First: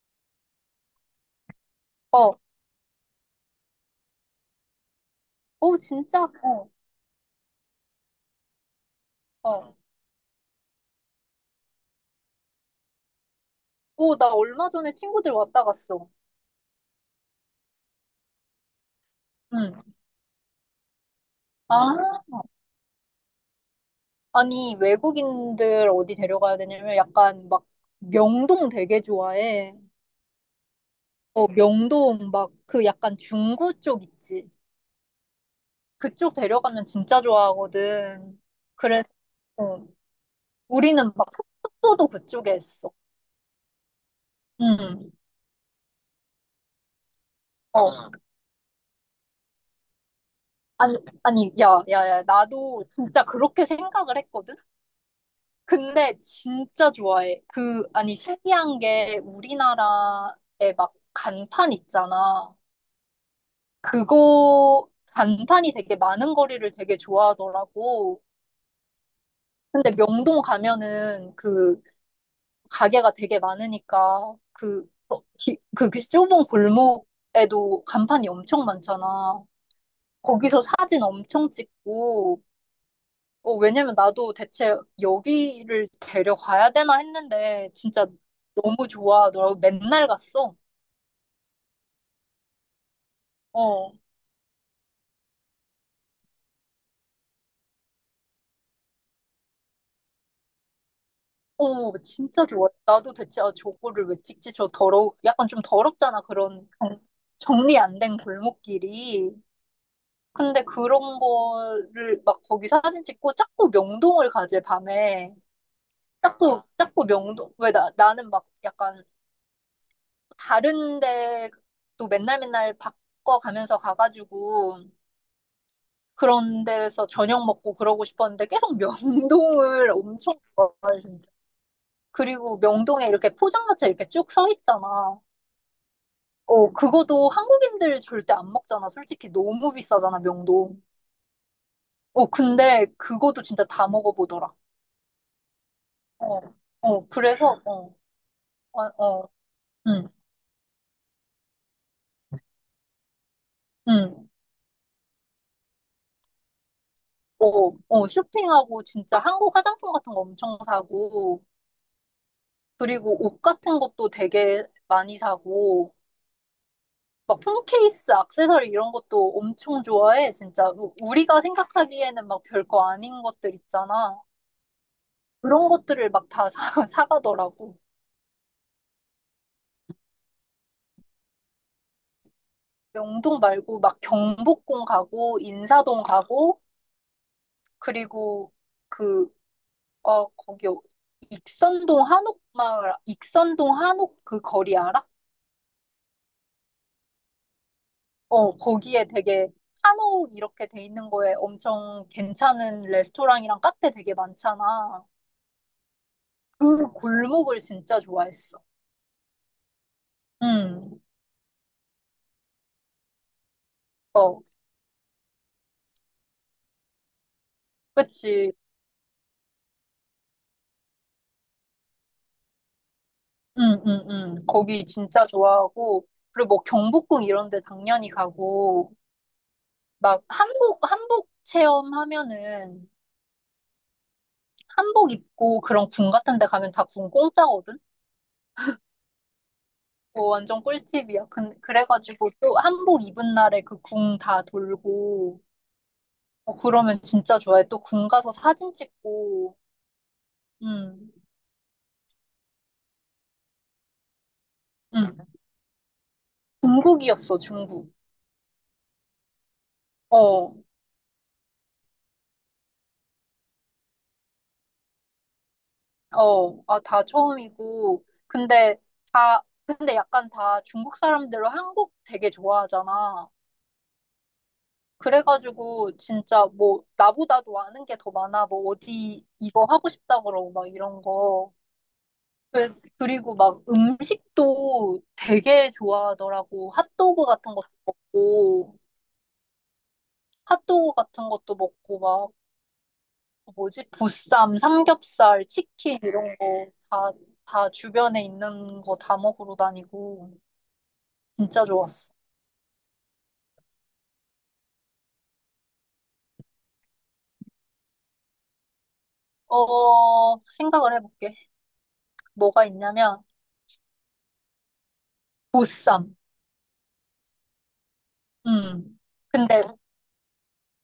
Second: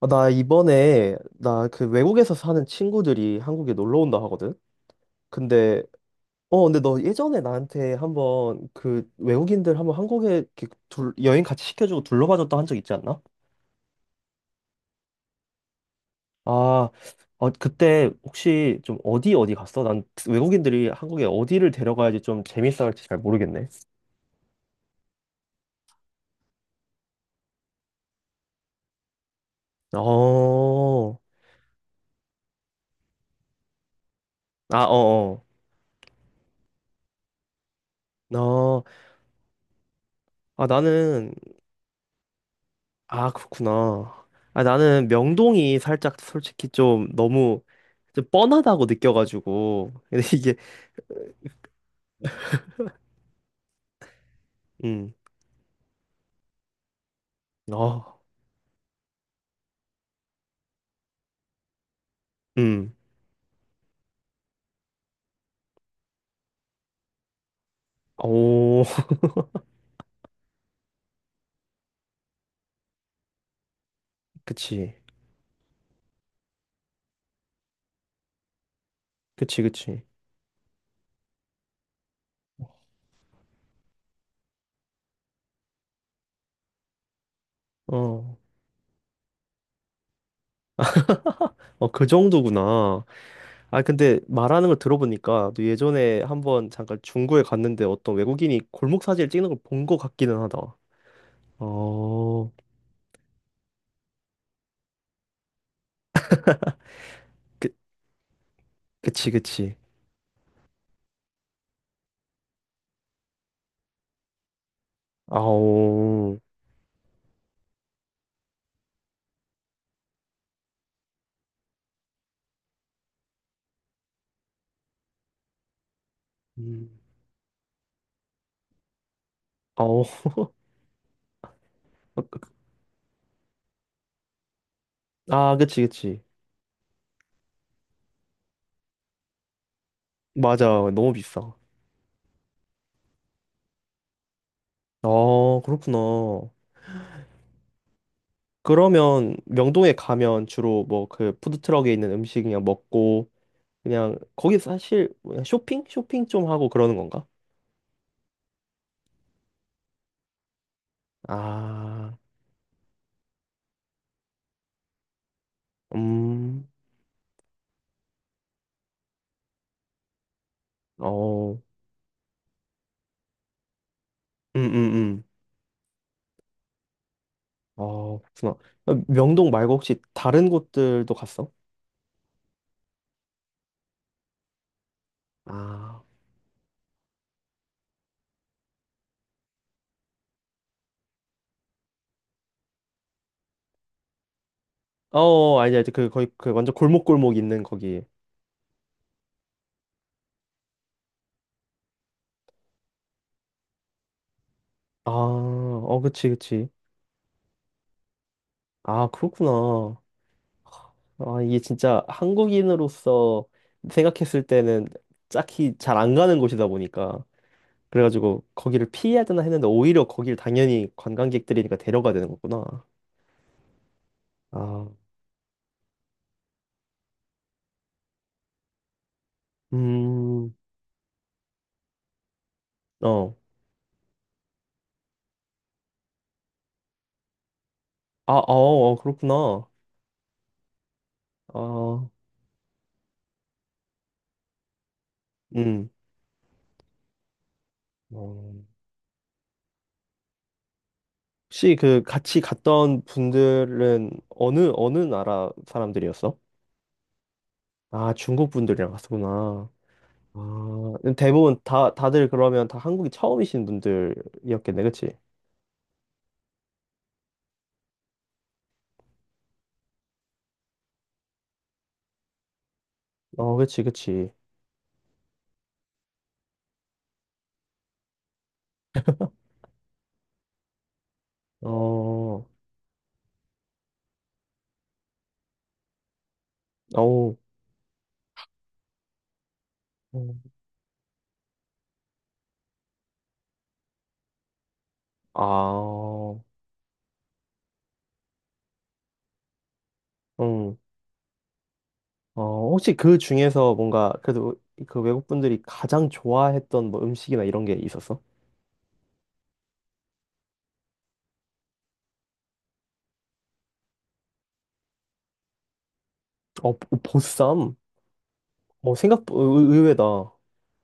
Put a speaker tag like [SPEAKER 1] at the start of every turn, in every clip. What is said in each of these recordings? [SPEAKER 1] 아, 나 이번에 나 그 외국에서
[SPEAKER 2] 어,
[SPEAKER 1] 사는 친구들이 한국에 놀러 온다 하거든.
[SPEAKER 2] 오,
[SPEAKER 1] 근데
[SPEAKER 2] 진짜?
[SPEAKER 1] 어
[SPEAKER 2] 어,
[SPEAKER 1] 근데 너 예전에 나한테 한번 그
[SPEAKER 2] 어.
[SPEAKER 1] 외국인들 한번 한국에 이렇게 여행 같이 시켜주고 둘러봐줬다 한 적 있지 않나?
[SPEAKER 2] 오, 나 얼마 전에 친구들 왔다 갔어.
[SPEAKER 1] 아, 어, 그때 혹시 좀 어디 어디 갔어?
[SPEAKER 2] 응.
[SPEAKER 1] 난 외국인들이 한국에 어디를
[SPEAKER 2] 아,
[SPEAKER 1] 데려가야지 좀 재밌어 할지 잘 모르겠네.
[SPEAKER 2] 아니, 외국인들 어디 데려가야 되냐면 약간 막 명동 되게 좋아해.
[SPEAKER 1] 어.
[SPEAKER 2] 어, 명동 막 그 약간 중구 쪽 있지.
[SPEAKER 1] 아, 어,
[SPEAKER 2] 그쪽 데려가면 진짜
[SPEAKER 1] 어.
[SPEAKER 2] 좋아하거든.
[SPEAKER 1] 어.
[SPEAKER 2] 그래서 어,
[SPEAKER 1] 아,
[SPEAKER 2] 우리는 막
[SPEAKER 1] 나는.
[SPEAKER 2] 숙소도 그쪽에 했어.
[SPEAKER 1] 아, 그렇구나. 아, 나는
[SPEAKER 2] 응.
[SPEAKER 1] 명동이 살짝 솔직히 좀 너무
[SPEAKER 2] 어,
[SPEAKER 1] 좀 뻔하다고 느껴가지고. 근데 이게,
[SPEAKER 2] 아니, 아니, 야, 야, 야, 나도 진짜 그렇게 생각을 했거든.
[SPEAKER 1] 음,
[SPEAKER 2] 근데 진짜 좋아해. 그, 아니,
[SPEAKER 1] 어,
[SPEAKER 2] 신기한 게 우리나라에 막 간판 있잖아.
[SPEAKER 1] 음,
[SPEAKER 2] 그거, 간판이 되게 많은 거리를 되게 좋아하더라고.
[SPEAKER 1] 오,
[SPEAKER 2] 근데 명동 가면은 그 가게가 되게 많으니까
[SPEAKER 1] 그치.
[SPEAKER 2] 그 좁은 골목에도 간판이 엄청 많잖아.
[SPEAKER 1] 그치, 그치.
[SPEAKER 2] 거기서 사진 엄청 찍고, 어, 왜냐면 나도 대체 여기를 데려가야 되나 했는데 진짜
[SPEAKER 1] 어,
[SPEAKER 2] 너무 좋아하더라고. 맨날 갔어.
[SPEAKER 1] 어, 그 정도구나. 아,
[SPEAKER 2] 어,
[SPEAKER 1] 근데 말하는 걸 들어보니까 너 예전에 한번 잠깐 중구에 갔는데 어떤 외국인이 골목 사진을 찍는 걸 본 것 같기는 하다.
[SPEAKER 2] 어, 진짜
[SPEAKER 1] 어,
[SPEAKER 2] 좋아. 나도 대체 아, 저거를 왜 찍지? 저 더러워. 약간 좀 더럽잖아. 그런
[SPEAKER 1] 그,
[SPEAKER 2] 정리 안 된
[SPEAKER 1] 그치,
[SPEAKER 2] 골목길이.
[SPEAKER 1] 그치.
[SPEAKER 2] 근데 그런 거를 막 거기 사진 찍고 자꾸 명동을 가지, 밤에.
[SPEAKER 1] 아오,
[SPEAKER 2] 자꾸, 자꾸 명동. 왜 나는 막 약간 다른 데또 맨날 맨날 바꿔가면서 가가지고 그런
[SPEAKER 1] 음,
[SPEAKER 2] 데서 저녁 먹고 그러고 싶었는데 계속 명동을
[SPEAKER 1] 아오.
[SPEAKER 2] 엄청 걸어, 진짜.
[SPEAKER 1] 어, 그,
[SPEAKER 2] 그리고 명동에 이렇게 포장마차 이렇게 쭉 서 있잖아.
[SPEAKER 1] 아, 그치, 그치.
[SPEAKER 2] 어, 그거도 한국인들 절대 안 먹잖아. 솔직히 너무 비싸잖아, 명동.
[SPEAKER 1] 맞아. 너무 비싸.
[SPEAKER 2] 어, 근데 그거도 진짜 다 먹어보더라.
[SPEAKER 1] 아, 그렇구나.
[SPEAKER 2] 어, 어, 그래서, 어, 어, 어,
[SPEAKER 1] 그러면 명동에
[SPEAKER 2] 응,
[SPEAKER 1] 가면 주로 뭐 그 푸드트럭에 있는 음식 그냥 먹고 그냥
[SPEAKER 2] 응.
[SPEAKER 1] 거기 사실 뭐냐, 쇼핑? 쇼핑 좀 하고 그러는 건가?
[SPEAKER 2] 어, 어, 쇼핑하고 진짜 한국 화장품 같은 거 엄청 사고,
[SPEAKER 1] 아,
[SPEAKER 2] 그리고 옷 같은 것도 되게 많이 사고,
[SPEAKER 1] 음,
[SPEAKER 2] 막 폰 케이스, 액세서리 이런 것도 엄청 좋아해. 진짜 우리가
[SPEAKER 1] 어,
[SPEAKER 2] 생각하기에는 막 별거 아닌 것들 있잖아.
[SPEAKER 1] 음, 음.
[SPEAKER 2] 그런 것들을 막 다 사, 사가더라고.
[SPEAKER 1] 어, 그렇구나. 어, 명동 말고 혹시 다른 곳들도 갔어?
[SPEAKER 2] 명동 말고 막 경복궁 가고
[SPEAKER 1] 아,
[SPEAKER 2] 인사동 가고 그리고 그, 어, 익선동 한옥마을, 익선동 한옥 그 거리 알아?
[SPEAKER 1] 어, 아니, 아니, 그 거의 그 완전 골목골목 있는 거기.
[SPEAKER 2] 어, 거기에 되게 한옥 이렇게 돼 있는 거에 엄청 괜찮은 레스토랑이랑 카페 되게 많잖아.
[SPEAKER 1] 아, 어, 그치, 그치.
[SPEAKER 2] 그 골목을 진짜 좋아했어.
[SPEAKER 1] 아, 그렇구나.
[SPEAKER 2] 응,
[SPEAKER 1] 아, 이게 진짜 한국인으로서
[SPEAKER 2] 어,
[SPEAKER 1] 생각했을 때는 딱히 잘 안 가는 곳이다 보니까 그래가지고
[SPEAKER 2] 그치.
[SPEAKER 1] 거기를 피해야 되나 했는데 오히려 거길 당연히 관광객들이니까 데려가야 되는 거구나.
[SPEAKER 2] 응, 응, 응. 거기
[SPEAKER 1] 아,
[SPEAKER 2] 진짜 좋아하고, 그리고 뭐 경복궁 이런 데 당연히 가고, 막
[SPEAKER 1] 음,
[SPEAKER 2] 한복 체험하면은,
[SPEAKER 1] 어,
[SPEAKER 2] 한복 입고 그런 궁 같은 데 가면 다 궁 공짜거든?
[SPEAKER 1] 아, 어, 어, 그렇구나.
[SPEAKER 2] 어, 완전 꿀팁이야. 근
[SPEAKER 1] 아,
[SPEAKER 2] 그래가지고 또 한복 입은 날에 그 궁 다 돌고,
[SPEAKER 1] 음,
[SPEAKER 2] 어, 그러면 진짜 좋아해. 또 궁 가서
[SPEAKER 1] 어.
[SPEAKER 2] 사진 찍고, 응,
[SPEAKER 1] 혹시 그 같이 갔던 분들은 어느 어느
[SPEAKER 2] 응.
[SPEAKER 1] 나라 사람들이었어?
[SPEAKER 2] 중국이었어, 중국.
[SPEAKER 1] 아, 중국 분들이랑 갔었구나.
[SPEAKER 2] 어.
[SPEAKER 1] 아, 대부분 다 다들 그러면 다 한국이 처음이신 분들이었겠네, 그치?
[SPEAKER 2] 어, 아, 다 처음이고. 근데 근데 약간 다 중국 사람들로 한국 되게 좋아하잖아.
[SPEAKER 1] 어, 그치, 그치.
[SPEAKER 2] 그래가지고 진짜 뭐 나보다도 아는 게 더 많아. 뭐 어디 이거 하고 싶다 그러고 막 이런 거.
[SPEAKER 1] 어,
[SPEAKER 2] 그리고 막 음식도 되게 좋아하더라고. 핫도그
[SPEAKER 1] 어우,
[SPEAKER 2] 같은 것도 먹고,
[SPEAKER 1] 음,
[SPEAKER 2] 핫도그 같은 것도 먹고 막 뭐지? 보쌈, 삼겹살, 치킨 이런
[SPEAKER 1] 아,
[SPEAKER 2] 거 다 주변에 있는 거 다 먹으러 다니고.
[SPEAKER 1] 음,
[SPEAKER 2] 진짜 좋았어.
[SPEAKER 1] 어. 혹시 그 중에서 뭔가 그래도 그 외국 분들이 가장 좋아했던 뭐 음식이나 이런 게 있었어?
[SPEAKER 2] 어, 생각을 해볼게. 뭐가 있냐면, 보쌈.
[SPEAKER 1] 어, 보쌈? 어,
[SPEAKER 2] 음.
[SPEAKER 1] 생각
[SPEAKER 2] 근데
[SPEAKER 1] 의외다.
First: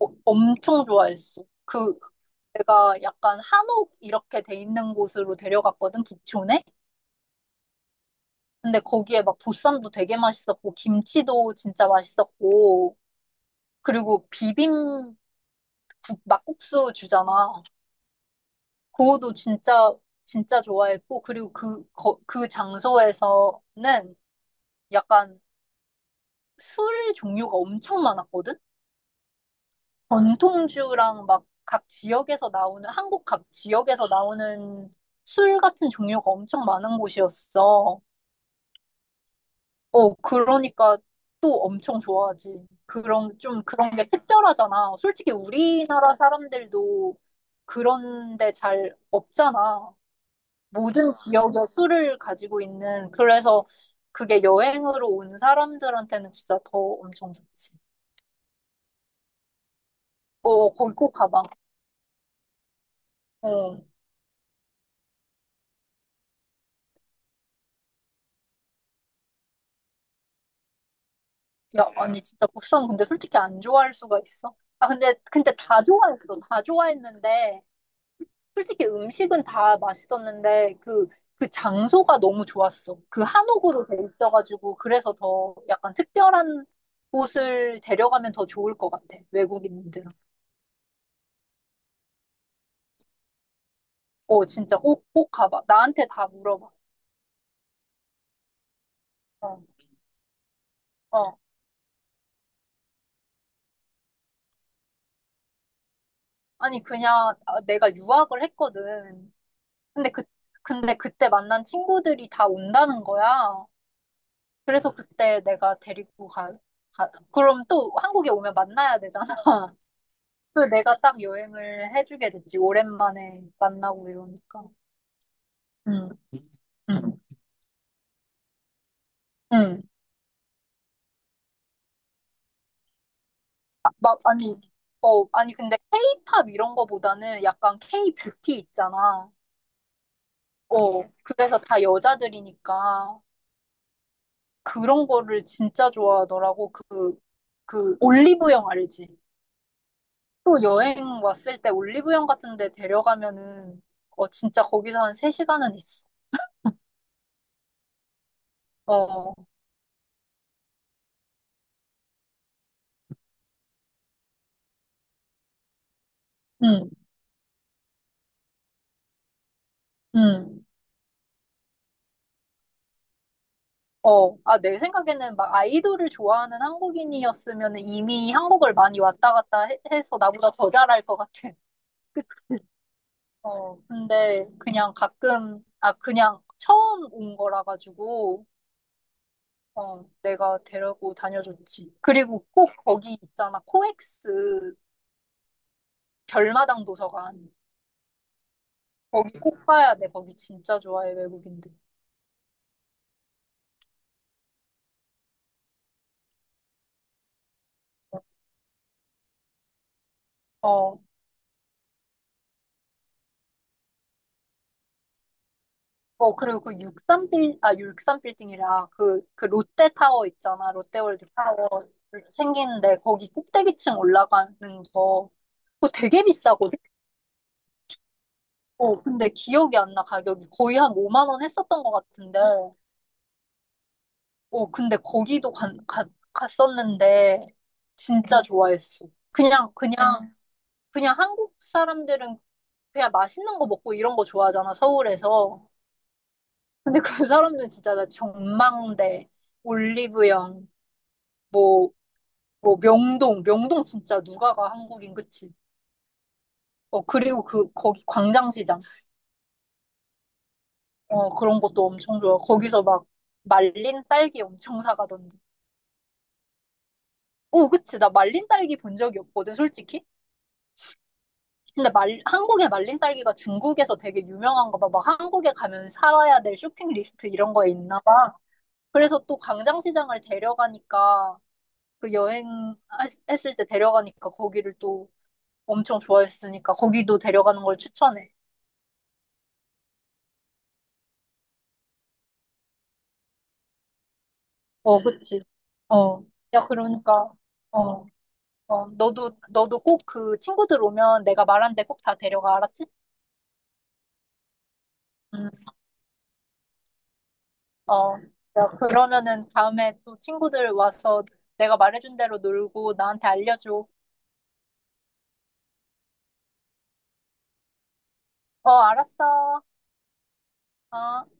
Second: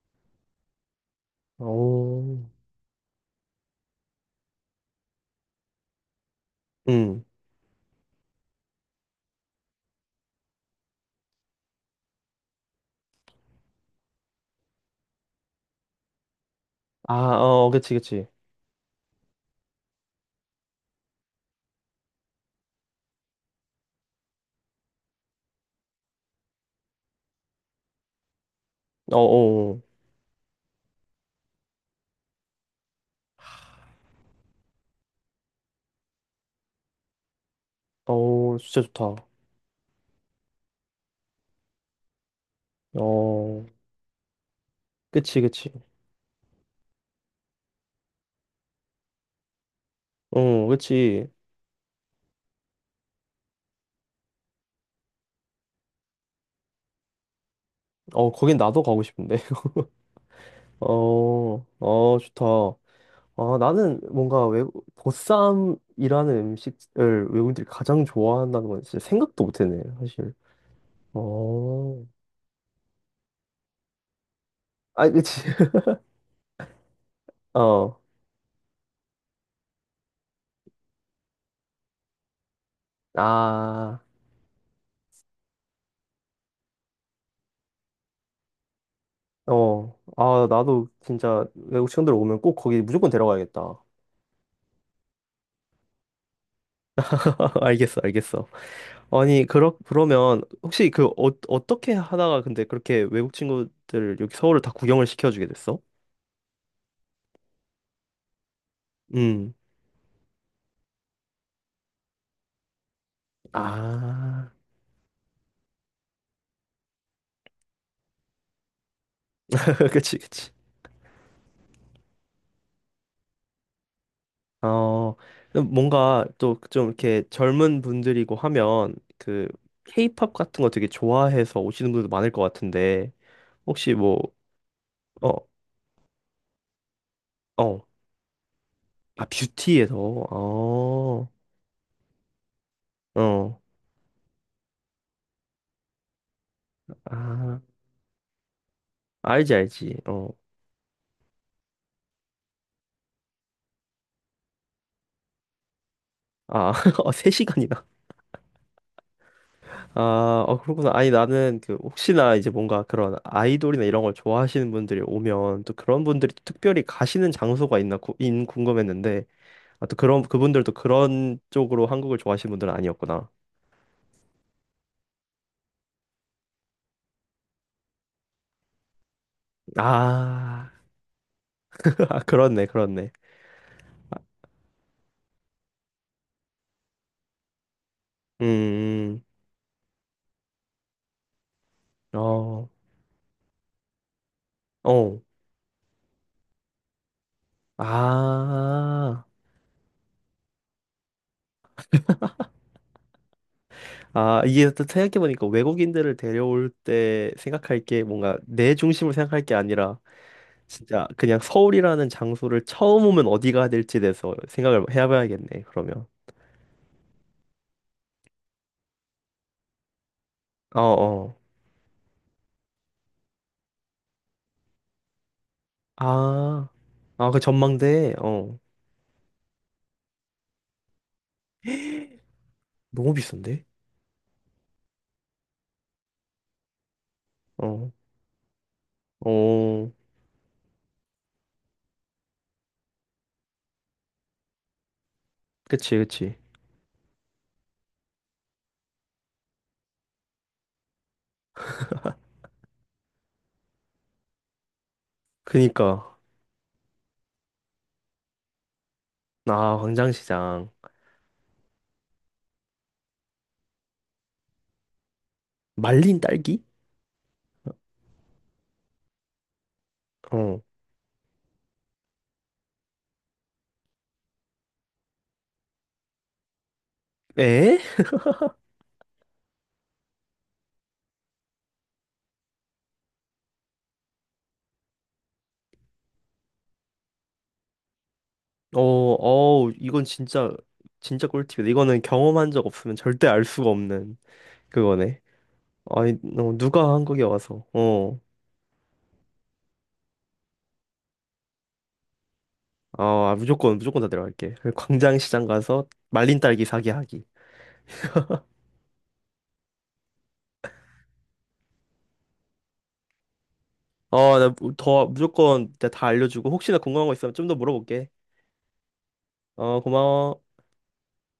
[SPEAKER 2] 엄청 좋아했어. 그,
[SPEAKER 1] 어,
[SPEAKER 2] 내가 약간 한옥 이렇게 돼 있는 곳으로 데려갔거든, 북촌에.
[SPEAKER 1] 음,
[SPEAKER 2] 근데 거기에 막 보쌈도 되게 맛있었고, 김치도 진짜 맛있었고, 그리고 막국수
[SPEAKER 1] 아,
[SPEAKER 2] 주잖아.
[SPEAKER 1] 어, 그치, 그치.
[SPEAKER 2] 그거도 진짜, 진짜 좋아했고, 그리고 그 장소에서는 약간 술 종류가 엄청 많았거든?
[SPEAKER 1] 어, 어,
[SPEAKER 2] 전통주랑 막 한국 각 지역에서 나오는 술 같은 종류가 엄청 많은 곳이었어.
[SPEAKER 1] 어, 어, 진짜 좋다.
[SPEAKER 2] 어, 그러니까 또 엄청 좋아하지. 그런, 좀
[SPEAKER 1] 어,
[SPEAKER 2] 그런 게 특별하잖아. 솔직히
[SPEAKER 1] 그치, 그치.
[SPEAKER 2] 우리나라 사람들도 그런 데 잘 없잖아.
[SPEAKER 1] 어,
[SPEAKER 2] 모든
[SPEAKER 1] 그치.
[SPEAKER 2] 지역에 술을 가지고 있는. 그래서 그게 여행으로 온 사람들한테는 진짜 더 엄청 좋지.
[SPEAKER 1] 어, 거긴 나도 가고 싶은데.
[SPEAKER 2] 어, 거기 꼭 가봐.
[SPEAKER 1] 어, 어, 좋다. 아,
[SPEAKER 2] 어.
[SPEAKER 1] 나는 뭔가 외 보쌈이라는 음식을 외국인들이 가장 좋아한다는 건 진짜 생각도 못했네, 사실.
[SPEAKER 2] 야,
[SPEAKER 1] 어.
[SPEAKER 2] 아니, 진짜 보쌈 근데 솔직히 안 좋아할 수가 있어? 아,
[SPEAKER 1] 아,
[SPEAKER 2] 근데,
[SPEAKER 1] 그치.
[SPEAKER 2] 근데 다 좋아했어. 다 좋아했는데,
[SPEAKER 1] 어.
[SPEAKER 2] 솔직히 음식은 다 맛있었는데, 그 장소가 너무 좋았어. 그 한옥으로 돼
[SPEAKER 1] 아.
[SPEAKER 2] 있어가지고, 그래서 더 약간 특별한 곳을 데려가면 더 좋을 것 같아.
[SPEAKER 1] 어.
[SPEAKER 2] 외국인들은.
[SPEAKER 1] 아, 나도 진짜 외국 친구들 오면 꼭 거기 무조건 데려가야겠다.
[SPEAKER 2] 어, 진짜 꼭, 꼭 가봐. 나한테 다 물어봐.
[SPEAKER 1] 알겠어, 알겠어. 아니,
[SPEAKER 2] 어,
[SPEAKER 1] 그러면 혹시 그 어,
[SPEAKER 2] 어.
[SPEAKER 1] 어떻게 하다가 근데 그렇게 외국 친구들 여기 서울을 다 구경을 시켜주게 됐어?
[SPEAKER 2] 아니, 그냥 아, 내가 유학을 했거든.
[SPEAKER 1] 음.
[SPEAKER 2] 근데 그, 근데 그때 만난 친구들이 다 온다는 거야.
[SPEAKER 1] 아.
[SPEAKER 2] 그래서 그때 내가 데리고 가, 그럼 또 한국에 오면 만나야 되잖아.
[SPEAKER 1] 그치, 그치.
[SPEAKER 2] 그래서 내가 딱 여행을 해주게 됐지. 오랜만에 만나고 이러니까.
[SPEAKER 1] 어, 그럼
[SPEAKER 2] 응,
[SPEAKER 1] 뭔가 또 좀
[SPEAKER 2] 응,
[SPEAKER 1] 이렇게 젊은 분들이고 하면 그
[SPEAKER 2] 응.
[SPEAKER 1] 케이팝 같은 거 되게 좋아해서 오시는 분들도 많을 것 같은데
[SPEAKER 2] 아,
[SPEAKER 1] 혹시 뭐,
[SPEAKER 2] 막, 아니, 어,
[SPEAKER 1] 어,
[SPEAKER 2] 아니, 근데 케이팝 이런 거보다는 약간
[SPEAKER 1] 어,
[SPEAKER 2] K-뷰티
[SPEAKER 1] 아,
[SPEAKER 2] 있잖아.
[SPEAKER 1] 뷰티에서,
[SPEAKER 2] 어,
[SPEAKER 1] 어,
[SPEAKER 2] 그래서 다 여자들이니까
[SPEAKER 1] 어,
[SPEAKER 2] 그런 거를 진짜 좋아하더라고.
[SPEAKER 1] 아,
[SPEAKER 2] 올리브영 알지?
[SPEAKER 1] 알지, 알지, 어.
[SPEAKER 2] 또 여행 왔을 때 올리브영 같은 데 데려가면은, 어, 진짜 거기서 한 세시간은 있어.
[SPEAKER 1] 아, 어, 3시간이나.
[SPEAKER 2] 어,
[SPEAKER 1] 아, 어, 그렇구나. 아니, 나는 그 혹시나 이제 뭔가 그런 아이돌이나 이런 걸 좋아하시는 분들이 오면 또 그런 분들이 또 특별히
[SPEAKER 2] 응,
[SPEAKER 1] 가시는 장소가 있나 구, 인 궁금했는데 아, 또 그런,
[SPEAKER 2] 응.
[SPEAKER 1] 그분들도 그런 쪽으로 한국을 좋아하시는 분들은 아니었구나.
[SPEAKER 2] 어. 아, 내 생각에는 막 아이돌을 좋아하는 한국인이었으면 이미 한국을 많이 왔다 갔다 해서 나보다
[SPEAKER 1] 아,
[SPEAKER 2] 더 잘할 것 같아.
[SPEAKER 1] 아,
[SPEAKER 2] 그치?
[SPEAKER 1] 그렇네, 그렇네.
[SPEAKER 2] 어, 근데 그냥 가끔, 아, 그냥 처음 온 거라 가지고,
[SPEAKER 1] 음,
[SPEAKER 2] 어, 내가 데리고 다녀줬지. 그리고
[SPEAKER 1] 어,
[SPEAKER 2] 꼭 거기 있잖아. 코엑스
[SPEAKER 1] 어.
[SPEAKER 2] 별마당 도서관.
[SPEAKER 1] 아,
[SPEAKER 2] 거기 꼭 가야 돼. 거기 진짜 좋아해, 외국인들.
[SPEAKER 1] 아, 이게 또 생각해보니까 외국인들을 데려올 때 생각할 게 뭔가 내 중심을 생각할 게 아니라
[SPEAKER 2] 어,
[SPEAKER 1] 진짜 그냥 서울이라는 장소를 처음 오면 어디 가야 될지에 대해서 생각을 해봐야겠네, 그러면.
[SPEAKER 2] 어, 그리고 그 육삼빌딩이라 그 롯데타워 있잖아.
[SPEAKER 1] 어,
[SPEAKER 2] 롯데월드
[SPEAKER 1] 어.
[SPEAKER 2] 타워 생기는데 거기 꼭대기층 올라가는 거. 그거 되게
[SPEAKER 1] 아,
[SPEAKER 2] 비싸거든?
[SPEAKER 1] 아, 그 전망대, 어.
[SPEAKER 2] 어, 근데 기억이 안 나, 가격이. 거의 한 5만 원 했었던 것 같은데.
[SPEAKER 1] 너무 비싼데?
[SPEAKER 2] 어, 근데 거기도 갔었는데
[SPEAKER 1] 어,
[SPEAKER 2] 진짜 좋아했어. 그냥,
[SPEAKER 1] 어.
[SPEAKER 2] 그냥, 그냥 한국 사람들은 그냥 맛있는 거 먹고 이런 거 좋아하잖아, 서울에서.
[SPEAKER 1] 그치, 그치.
[SPEAKER 2] 근데 그 사람들은 진짜 나 전망대. 올리브영, 뭐, 뭐 명동, 명동 진짜 누가 가 한국인 그치?
[SPEAKER 1] 그니까
[SPEAKER 2] 어 그리고 그 거기 광장시장
[SPEAKER 1] 아 광장시장
[SPEAKER 2] 어 그런 것도 엄청 좋아. 거기서 막 말린 딸기 엄청 사가던데.
[SPEAKER 1] 말린 딸기?
[SPEAKER 2] 오 그치 나 말린 딸기 본 적이 없거든 솔직히.
[SPEAKER 1] 어.
[SPEAKER 2] 근데 말 한국의 말린 딸기가 중국에서 되게 유명한가 봐. 막 한국에 가면 살아야 될 쇼핑 리스트 이런 거에
[SPEAKER 1] 에?
[SPEAKER 2] 있나 봐. 그래서 또 광장시장을 데려가니까 그 여행했을 때 데려가니까 거기를 또 엄청 좋아했으니까 거기도 데려가는 걸 추천해.
[SPEAKER 1] 어, 어, 이건 진짜 진짜 꿀팁이다. 이거는 경험한 적 없으면 절대 알 수가 없는
[SPEAKER 2] 어,
[SPEAKER 1] 그거네.
[SPEAKER 2] 그치.
[SPEAKER 1] 아니,
[SPEAKER 2] 어.
[SPEAKER 1] 어,
[SPEAKER 2] 야,
[SPEAKER 1] 누가 한국에
[SPEAKER 2] 그러니까,
[SPEAKER 1] 와서
[SPEAKER 2] 어,
[SPEAKER 1] 어.
[SPEAKER 2] 어, 너도 꼭 그 친구들 오면 내가 말한 데 꼭 다 데려가, 알았지?
[SPEAKER 1] 아, 아, 무조건 무조건 다 데려갈게. 광장시장
[SPEAKER 2] 응,
[SPEAKER 1] 가서 말린 딸기 사기 하기.
[SPEAKER 2] 어. 야, 그러면은 다음에 또 친구들 와서 내가 말해준 대로 놀고 나한테 알려줘.
[SPEAKER 1] 어, 나 더 무조건 내가 다 알려주고 혹시나 궁금한 거 있으면 좀 더 물어볼게.
[SPEAKER 2] 어, 알았어.
[SPEAKER 1] 어, 고마워.
[SPEAKER 2] 어.